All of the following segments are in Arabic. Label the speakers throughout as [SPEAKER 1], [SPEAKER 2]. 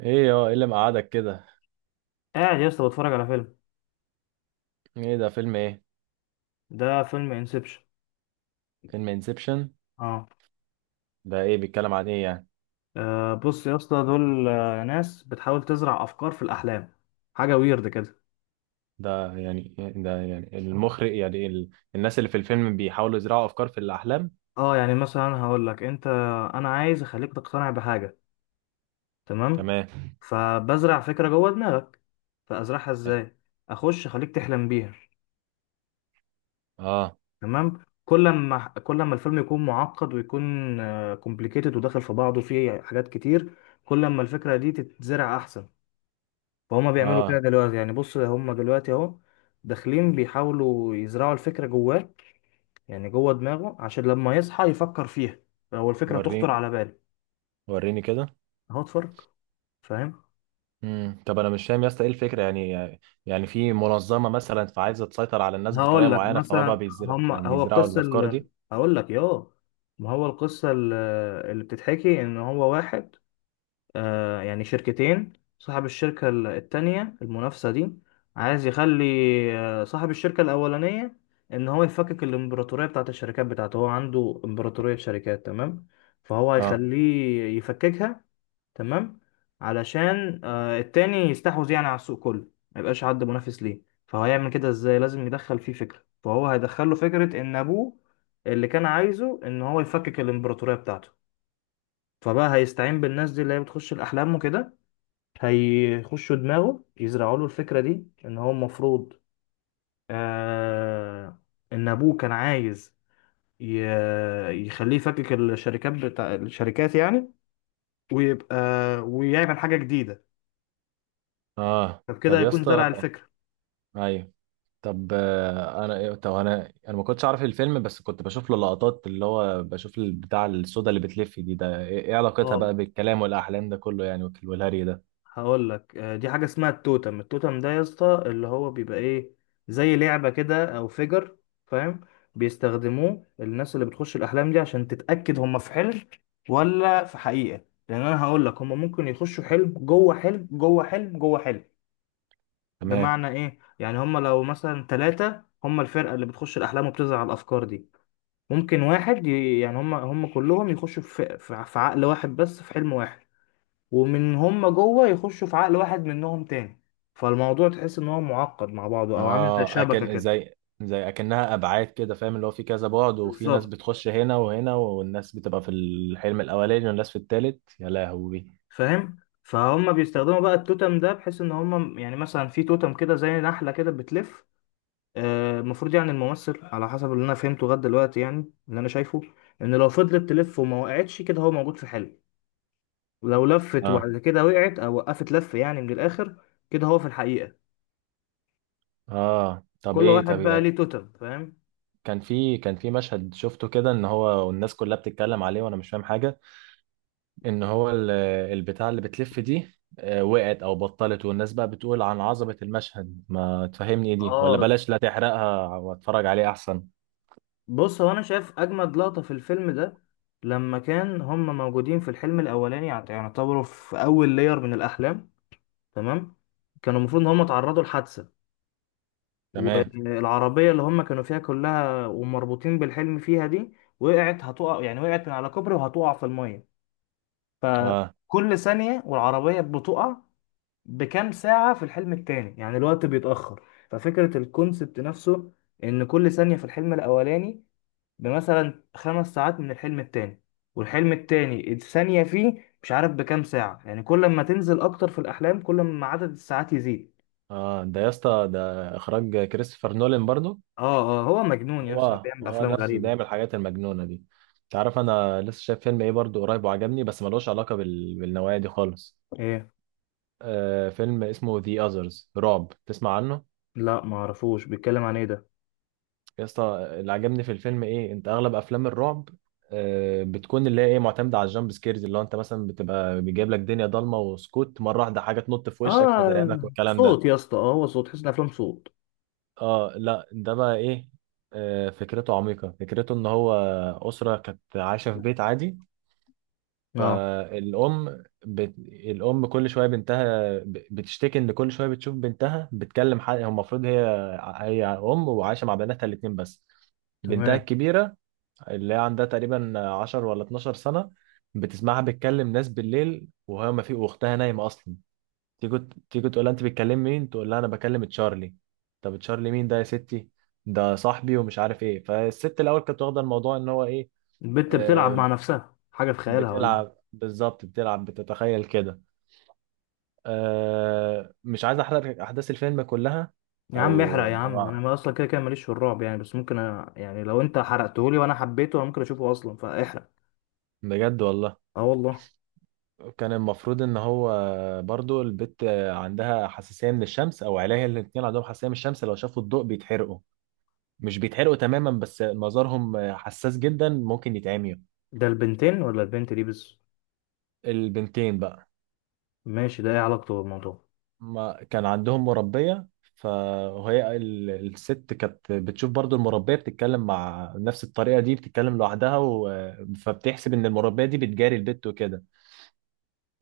[SPEAKER 1] ايه اللي مقعدك كده؟
[SPEAKER 2] قاعد يا اسطى، بتفرج على فيلم.
[SPEAKER 1] ايه ده، فيلم ايه؟
[SPEAKER 2] ده فيلم انسبشن.
[SPEAKER 1] فيلم انسبشن.
[SPEAKER 2] اه.
[SPEAKER 1] ده ايه، بيتكلم عن ايه يعني؟
[SPEAKER 2] بص يا اسطى، دول ناس بتحاول تزرع افكار في الاحلام حاجه ويرد كده.
[SPEAKER 1] ده يعني المخرج، يعني الناس اللي في الفيلم بيحاولوا يزرعوا افكار في الاحلام.
[SPEAKER 2] اه، يعني مثلا هقول لك انت، انا عايز اخليك تقتنع بحاجه. تمام.
[SPEAKER 1] تمام.
[SPEAKER 2] فبزرع فكره جوه دماغك. فازرعها ازاي؟ اخش اخليك تحلم بيها.
[SPEAKER 1] اه.
[SPEAKER 2] تمام. كل ما الفيلم يكون معقد ويكون كومبليكيتد وداخل في بعضه فيه حاجات كتير، كل ما الفكره دي تتزرع احسن. فهم بيعملوا كده
[SPEAKER 1] اه.
[SPEAKER 2] دلوقتي، يعني بص، هم دلوقتي اهو داخلين بيحاولوا يزرعوا الفكرة جواه، يعني جوه دماغه عشان لما يصحى يفكر فيها، هو الفكرة تخطر
[SPEAKER 1] وريني،
[SPEAKER 2] على باله.
[SPEAKER 1] وريني كده.
[SPEAKER 2] اهو اتفرج. فاهم؟
[SPEAKER 1] طب انا مش فاهم يا اسطى، ايه الفكره يعني؟ يعني في منظمه مثلا فعايزه تسيطر على الناس بطريقه
[SPEAKER 2] هقول لك
[SPEAKER 1] معينه، فهو بقى
[SPEAKER 2] مثلا، هم هو
[SPEAKER 1] بيزرعوا
[SPEAKER 2] القصة
[SPEAKER 1] الافكار دي؟
[SPEAKER 2] هقول لك ياه، ما هو القصة اللي بتتحكي ان هو واحد. يعني شركتين. صاحب الشركة التانية المنافسة دي عايز يخلي صاحب الشركة الأولانية، إن هو يفكك الإمبراطورية بتاعت الشركات بتاعته. هو عنده إمبراطورية شركات، تمام؟ فهو
[SPEAKER 1] اه.
[SPEAKER 2] هيخليه يفككها. تمام. علشان التاني يستحوذ يعني على السوق كله، ما يبقاش حد منافس ليه. فهو هيعمل كده إزاي؟ لازم يدخل فيه فكرة، فهو هيدخله فكرة إن أبوه اللي كان عايزه إن هو يفكك الإمبراطورية بتاعته. فبقى هيستعين بالناس دي اللي هي بتخش الأحلام وكده، هيخشوا دماغه يزرعوا له الفكرة دي ان هو المفروض آه ان ابوه كان عايز يخليه يفكك الشركات بتاع الشركات يعني، ويبقى ويعمل حاجة جديدة.
[SPEAKER 1] اه
[SPEAKER 2] فبكده
[SPEAKER 1] طب يا
[SPEAKER 2] هيكون
[SPEAKER 1] اسطى.
[SPEAKER 2] زرع الفكرة.
[SPEAKER 1] ايوه. طب انا طب انا ما كنتش اعرف الفيلم، بس كنت بشوف له لقطات اللي هو بشوف البتاع السودا اللي بتلف دي، ده ايه، إيه علاقتها
[SPEAKER 2] اه.
[SPEAKER 1] بقى بالكلام والاحلام ده كله يعني والهري ده؟
[SPEAKER 2] هقول لك، دي حاجة اسمها التوتم. التوتم ده يا اسطى اللي هو بيبقى ايه، زي لعبة كده او فيجر، فاهم؟ بيستخدموه الناس اللي بتخش الاحلام دي عشان تتأكد هم في حلم ولا في حقيقة، لان انا هقول لك، هم ممكن يخشوا حلم جوه حلم جوه حلم جوه حلم.
[SPEAKER 1] تمام.
[SPEAKER 2] بمعنى ايه؟ يعني هم لو مثلا ثلاثة، هم الفرقة اللي بتخش الاحلام وبتزرع الافكار دي، ممكن واحد يعني هم كلهم يخشوا في عقل واحد بس في حلم واحد، ومن هم جوه يخشوا في عقل واحد منهم تاني. فالموضوع تحس ان هو معقد مع بعضه او عامل زي
[SPEAKER 1] اه
[SPEAKER 2] شبكه
[SPEAKER 1] اكن
[SPEAKER 2] كده.
[SPEAKER 1] زي، اكنها ابعاد كده فاهم، اللي هو في كذا بعد، وفي ناس
[SPEAKER 2] بالظبط.
[SPEAKER 1] بتخش هنا وهنا، والناس بتبقى في الحلم الاولاني والناس في التالت، يا لهوي.
[SPEAKER 2] فاهم؟ فهم بيستخدموا بقى التوتم ده بحيث ان هم يعني مثلا في توتم كده زي نحله كده بتلف. المفروض يعني الممثل على حسب اللي انا فهمته لغايه دلوقتي، يعني اللي انا شايفه، ان لو فضلت تلف وما وقعتش كده، هو موجود في حلم. ولو لفت
[SPEAKER 1] اه.
[SPEAKER 2] وبعد كده وقعت او وقفت لف يعني، من الاخر كده، هو في الحقيقه.
[SPEAKER 1] اه طب
[SPEAKER 2] كل
[SPEAKER 1] ايه،
[SPEAKER 2] واحد
[SPEAKER 1] طب
[SPEAKER 2] بقى ليه
[SPEAKER 1] يعني
[SPEAKER 2] توتم. فاهم؟
[SPEAKER 1] كان في مشهد شفته كده ان هو والناس كلها بتتكلم عليه وانا مش فاهم حاجة. ان هو البتاع اللي بتلف دي، وقعت او بطلت، والناس بقى بتقول عن عظمة المشهد. ما تفهمني ايه دي؟ ولا
[SPEAKER 2] اه.
[SPEAKER 1] بلاش، لا تحرقها واتفرج عليه احسن.
[SPEAKER 2] بص، هو انا شايف اجمد لقطة في الفيلم ده، لما كان هم موجودين في الحلم الاولاني، يعني يعتبروا في اول لير من الاحلام. تمام. كانوا المفروض ان هم اتعرضوا لحادثة،
[SPEAKER 1] تمام.
[SPEAKER 2] والعربية اللي هم كانوا فيها كلها ومربوطين بالحلم فيها دي، وقعت، هتقع يعني، وقعت من على كوبري وهتقع في المية.
[SPEAKER 1] اه.
[SPEAKER 2] فكل ثانية والعربية بتقع بكام ساعة في الحلم التاني، يعني الوقت بيتأخر. ففكرة الكونسبت نفسه، ان كل ثانية في الحلم الاولاني بمثلا 5 ساعات من الحلم التاني، والحلم التاني الثانية فيه مش عارف بكام ساعة. يعني كل ما تنزل أكتر في الأحلام، كل ما عدد الساعات يزيد.
[SPEAKER 1] اه ده يا اسطى، ده اخراج كريستوفر نولان برضو.
[SPEAKER 2] اه اه، هو مجنون يا اسطى،
[SPEAKER 1] هو
[SPEAKER 2] بيعمل
[SPEAKER 1] هو
[SPEAKER 2] أفلام
[SPEAKER 1] نفس ده
[SPEAKER 2] غريبة.
[SPEAKER 1] يعمل الحاجات المجنونة دي. تعرف انا لسه شايف فيلم ايه برضو قريب وعجبني، بس ملوش علاقة بالنوايا دي خالص.
[SPEAKER 2] ايه؟
[SPEAKER 1] آه، فيلم اسمه The Others رعب، تسمع عنه؟
[SPEAKER 2] لا ما اعرفوش، بيتكلم عن ايه ده؟
[SPEAKER 1] يا اسطى اللي عجبني في الفيلم ايه، انت اغلب افلام الرعب بتكون اللي هي ايه، معتمده على الجامب سكيرز، اللي هو انت مثلا بتبقى بيجيب لك دنيا ضلمه وسكوت، مره واحده حاجه تنط في وشك فترعبك
[SPEAKER 2] اه
[SPEAKER 1] والكلام ده.
[SPEAKER 2] صوت يا اسطى، اه هو صوت، تحس ان افلام صوت.
[SPEAKER 1] اه. لا ده بقى ايه، فكرته عميقه. فكرته ان هو اسره كانت عايشه في بيت عادي.
[SPEAKER 2] اه،
[SPEAKER 1] فالام الام كل شويه بنتها بتشتكي، ان كل شويه بتشوف بنتها بتكلم حد. هو المفروض هي، هي ام وعايشه مع بناتها الاتنين بس. بنتها
[SPEAKER 2] تمام.
[SPEAKER 1] الكبيره اللي هي عندها تقريبا 10 ولا 12 سنة بتسمعها بتكلم ناس بالليل وهي ما في، واختها نايمة أصلا. تيجي، تيجي تقول لها: أنت بتكلم مين؟ تقول لها: أنا بكلم تشارلي. طب تشارلي مين ده يا ستي؟ ده صاحبي ومش عارف إيه. فالست الأول كانت واخدة الموضوع إن هو إيه.
[SPEAKER 2] البت بتلعب
[SPEAKER 1] آه،
[SPEAKER 2] مع نفسها حاجة في خيالها ولا إيه؟
[SPEAKER 1] بتلعب بالظبط، بتلعب بتتخيل كده. آه، مش عايز أحرق أحداث الفيلم كلها.
[SPEAKER 2] يا عم احرق
[SPEAKER 1] أو
[SPEAKER 2] يا عم، انا
[SPEAKER 1] أو-
[SPEAKER 2] ما اصلا كده كده ماليش في الرعب يعني، بس ممكن يعني لو انت حرقتهولي وانا حبيته انا ممكن اشوفه، اصلا فاحرق.
[SPEAKER 1] بجد والله.
[SPEAKER 2] اه والله.
[SPEAKER 1] كان المفروض ان هو، برضو البت عندها حساسيه من الشمس، او عيليها الاتنين عندهم حساسيه من الشمس، لو شافوا الضوء بيتحرقوا. مش بيتحرقوا تماما بس مظهرهم حساس جدا، ممكن يتعميوا.
[SPEAKER 2] ده البنتين ولا البنت دي بس؟
[SPEAKER 1] البنتين بقى.
[SPEAKER 2] ماشي. ده ايه علاقته بالموضوع؟
[SPEAKER 1] ما كان عندهم مربيه، فهي الست كانت بتشوف برضو المربيه بتتكلم مع نفس الطريقه دي، بتتكلم لوحدها فبتحسب ان المربيه دي بتجاري البت وكده.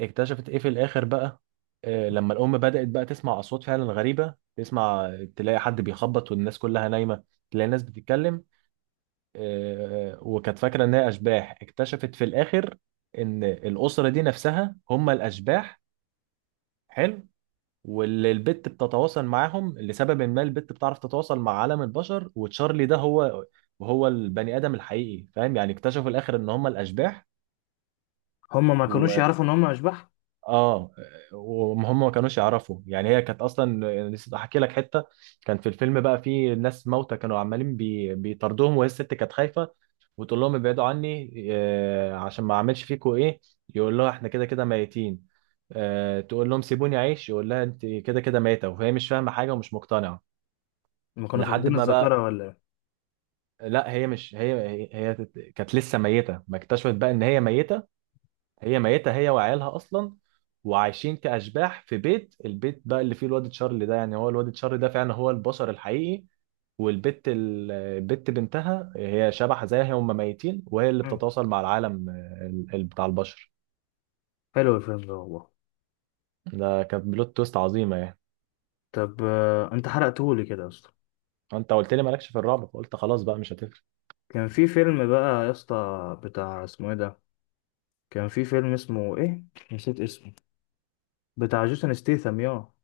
[SPEAKER 1] اكتشفت ايه في الاخر بقى. لما الام بدأت بقى تسمع اصوات فعلا غريبة، تسمع تلاقي حد بيخبط والناس كلها نايمة، تلاقي ناس بتتكلم. وكانت فاكرة ان هي اشباح. اكتشفت في الاخر ان الاسرة دي نفسها هم الاشباح. حلو. واللي البت بتتواصل معاهم لسبب ما، البت بتعرف تتواصل مع عالم البشر، وتشارلي ده هو، وهو البني ادم الحقيقي فاهم يعني. اكتشفوا في الاخر ان هم الاشباح.
[SPEAKER 2] هما ما كانوش يعرفوا ان هما اشباح؟
[SPEAKER 1] اه. وهم ما كانوش يعرفوا، يعني هي كانت اصلا، نسيت احكي لك حته. كان في الفيلم بقى في ناس موتى كانوا عمالين بيطاردوهم، وهي الست كانت خايفه وتقول لهم ابعدوا عني، آه عشان ما اعملش فيكوا ايه. يقول لها: احنا كده كده ميتين. آه، تقول لهم سيبوني اعيش، يقول لها: انت كده كده ميته. وهي مش فاهمه حاجه ومش مقتنعه
[SPEAKER 2] ما كانوا
[SPEAKER 1] لحد
[SPEAKER 2] فاقدين
[SPEAKER 1] ما بقى.
[SPEAKER 2] الذاكره ولا ايه؟
[SPEAKER 1] لا هي مش هي هي, هي كانت لسه ميته. ما اكتشفت بقى ان هي ميته، هي ميتة هي وعيالها أصلا، وعايشين كأشباح في بيت. البيت بقى اللي فيه الواد تشارلي ده يعني، هو الواد تشارلي ده فعلا هو البشر الحقيقي، والبت البت بنتها هي شبح زيها، هم ميتين وهي اللي
[SPEAKER 2] مم.
[SPEAKER 1] بتتواصل مع العالم بتاع البشر.
[SPEAKER 2] حلو الفيلم ده والله.
[SPEAKER 1] ده كانت بلوت تويست عظيمة يعني.
[SPEAKER 2] طب انت حرقتهولي كده يا اسطى.
[SPEAKER 1] انت قلت لي مالكش في الرعب فقلت خلاص بقى مش هتفرق.
[SPEAKER 2] كان في فيلم بقى يا اسطى بتاع اسمه ايه ده، كان في فيلم اسمه ايه، نسيت اسمه، بتاع جيسون ستيثم، ياه.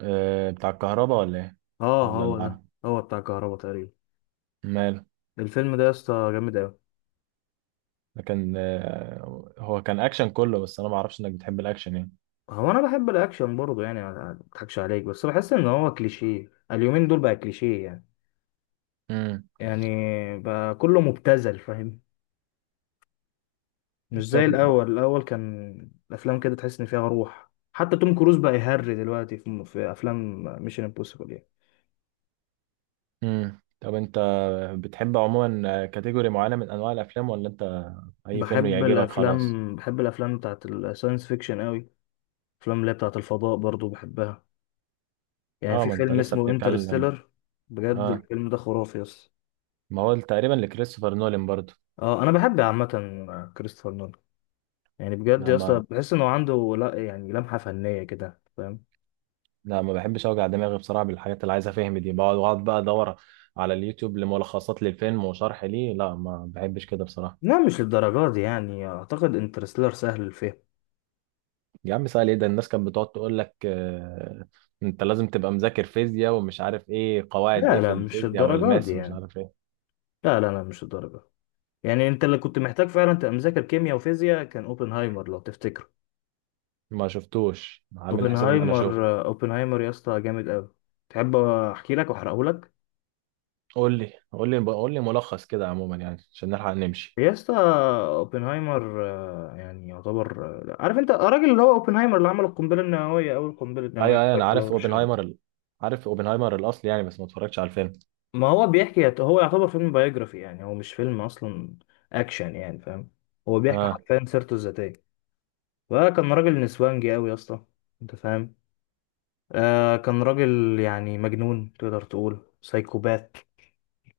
[SPEAKER 1] أه بتاع الكهرباء ولا ايه؟
[SPEAKER 2] اه
[SPEAKER 1] ولا
[SPEAKER 2] هو ده.
[SPEAKER 1] العالم؟
[SPEAKER 2] هو بتاع كهربا تقريبا.
[SPEAKER 1] ماله.
[SPEAKER 2] الفيلم ده يا اسطى جامد قوي.
[SPEAKER 1] ده كان هو كان اكشن كله، بس انا ما اعرفش انك بتحب الاكشن يعني.
[SPEAKER 2] هو انا بحب الاكشن برضه يعني، ما اضحكش عليك، بس بحس ان هو كليشيه. اليومين دول بقى كليشيه يعني.
[SPEAKER 1] امم
[SPEAKER 2] يعني بقى كله مبتذل، فاهم؟ مش زي
[SPEAKER 1] طب
[SPEAKER 2] الأول، الأول كان الأفلام كده تحس إن فيها روح، حتى توم كروز بقى يهري دلوقتي في أفلام ميشن امبوسيبل يعني.
[SPEAKER 1] طب انت بتحب عموما كاتيجوري معينة من انواع الافلام، ولا انت اي فيلم
[SPEAKER 2] بحب ايوه
[SPEAKER 1] يعجبك خلاص؟
[SPEAKER 2] الأفلام، بحب الأفلام بتاعت الساينس فيكشن قوي، الأفلام اللي هي بتاعت الفضاء برضو بحبها. يعني
[SPEAKER 1] اه
[SPEAKER 2] في
[SPEAKER 1] ما
[SPEAKER 2] فيلم
[SPEAKER 1] انت لسه
[SPEAKER 2] اسمه
[SPEAKER 1] بتتكلم.
[SPEAKER 2] انترستيلر. بجد
[SPEAKER 1] اه
[SPEAKER 2] الفيلم ده خرافي يا اسطى.
[SPEAKER 1] ما هو تقريبا لكريستوفر نولان برضو.
[SPEAKER 2] اه انا بحب عامة كريستوفر نولان. يعني بجد
[SPEAKER 1] لا
[SPEAKER 2] يا
[SPEAKER 1] ما
[SPEAKER 2] اسطى بحس انه عنده، لا يعني، لمحة فنية كده، فاهم؟
[SPEAKER 1] لا ما بحبش اوجع دماغي بصراحة بالحاجات اللي عايز افهم دي، بقعد بقى ادور على اليوتيوب لملخصات للفيلم وشرح ليه. لا ما بحبش كده بصراحة.
[SPEAKER 2] لا مش للدرجة دي يعني، اعتقد انترستيلر سهل الفهم.
[SPEAKER 1] يا عم سهل ايه ده، الناس كانت بتقعد تقول لك آه، انت لازم تبقى مذاكر فيزياء ومش عارف ايه قواعد
[SPEAKER 2] لا
[SPEAKER 1] ايه في
[SPEAKER 2] لا مش
[SPEAKER 1] الفيزياء
[SPEAKER 2] الدرجات دي
[SPEAKER 1] والماس ومش
[SPEAKER 2] يعني.
[SPEAKER 1] عارف ايه.
[SPEAKER 2] لا لا لا مش الدرجة. يعني انت اللي كنت محتاج فعلا تبقى مذاكر كيمياء وفيزياء كان اوبنهايمر، لو تفتكره.
[SPEAKER 1] ما شفتوش، عامل حساب ان انا
[SPEAKER 2] اوبنهايمر
[SPEAKER 1] اشوف.
[SPEAKER 2] اوبنهايمر يا اسطى جامد قوي. تحب احكي لك واحرقه لك؟
[SPEAKER 1] قول لي، قول لي، قول لي ملخص كده عموما يعني عشان نلحق نمشي.
[SPEAKER 2] يا اسطى، اوبنهايمر يعني يعتبر عارف انت الراجل اللي هو اوبنهايمر، اللي عمل القنبله النوويه، اول قنبله
[SPEAKER 1] ايوه،
[SPEAKER 2] نوويه
[SPEAKER 1] ايوه انا
[SPEAKER 2] على
[SPEAKER 1] عارف
[SPEAKER 2] هيروشيما؟
[SPEAKER 1] اوبنهايمر عارف اوبنهايمر الاصل يعني بس ما اتفرجتش على الفيلم.
[SPEAKER 2] ما هو بيحكي، هو يعتبر فيلم بايوجرافي يعني، هو مش فيلم اصلا اكشن يعني، فاهم؟ هو بيحكي
[SPEAKER 1] اه.
[SPEAKER 2] حرفيا سيرته الذاتيه. وكان راجل نسوانجي قوي يا اسطى، انت فاهم؟ كان راجل يعني مجنون، تقدر تقول سايكوبات.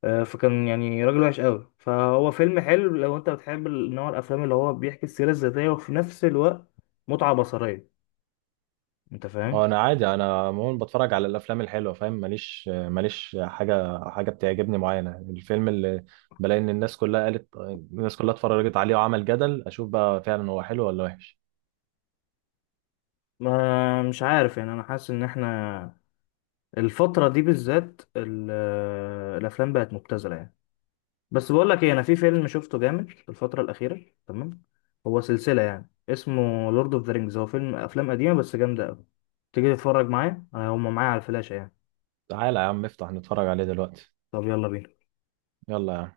[SPEAKER 2] فكان يعني راجل وحش قوي. فهو فيلم حلو لو انت بتحب نوع الافلام اللي هو بيحكي السيره الذاتيه وفي نفس الوقت متعه بصريه، انت
[SPEAKER 1] هو
[SPEAKER 2] فاهم؟
[SPEAKER 1] انا عادي، انا عموما بتفرج على الافلام الحلوه فاهم، ماليش حاجه بتعجبني معينه. الفيلم اللي بلاقي ان الناس كلها قالت، الناس كلها اتفرجت عليه وعمل جدل، اشوف بقى فعلا هو حلو ولا وحش.
[SPEAKER 2] ما مش عارف يعني، انا حاسس ان احنا الفتره دي بالذات الافلام بقت مبتذله يعني. بس بقول لك ايه، انا في فيلم شفته جامد في الفتره الاخيره تمام، هو سلسله يعني، اسمه لورد اوف ذا رينجز. هو فيلم، افلام قديمه بس جامده قوي. تيجي تتفرج معايا، انا هم معايا على الفلاشه يعني.
[SPEAKER 1] تعالى يا عم افتح نتفرج عليه دلوقتي.
[SPEAKER 2] طب يلا بينا.
[SPEAKER 1] يلا يا عم.